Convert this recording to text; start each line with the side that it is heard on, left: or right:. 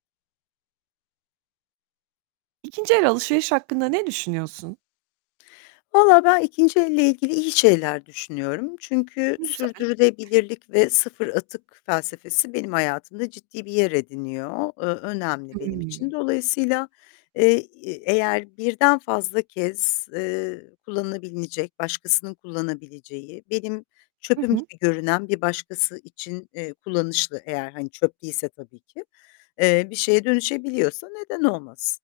right: İkinci el alışveriş hakkında ne düşünüyorsun?
left: Vallahi ben ikinci elle ilgili iyi şeyler düşünüyorum. Çünkü
right: Güzel.
left: sürdürülebilirlik ve sıfır atık felsefesi benim hayatımda ciddi bir yer ediniyor, eee, önemli benim için.
right: Hımm.
left: Dolayısıyla, eee, e eğer birden fazla kez, eee, kullanılabilecek, başkasının kullanabileceği, benim
right: Hı
left: çöpüm
right: hı.
left: gibi görünen bir başkası için, eee, kullanışlı eğer hani çöp değilse tabii ki, eee, bir şeye dönüşebiliyorsa neden olmasın?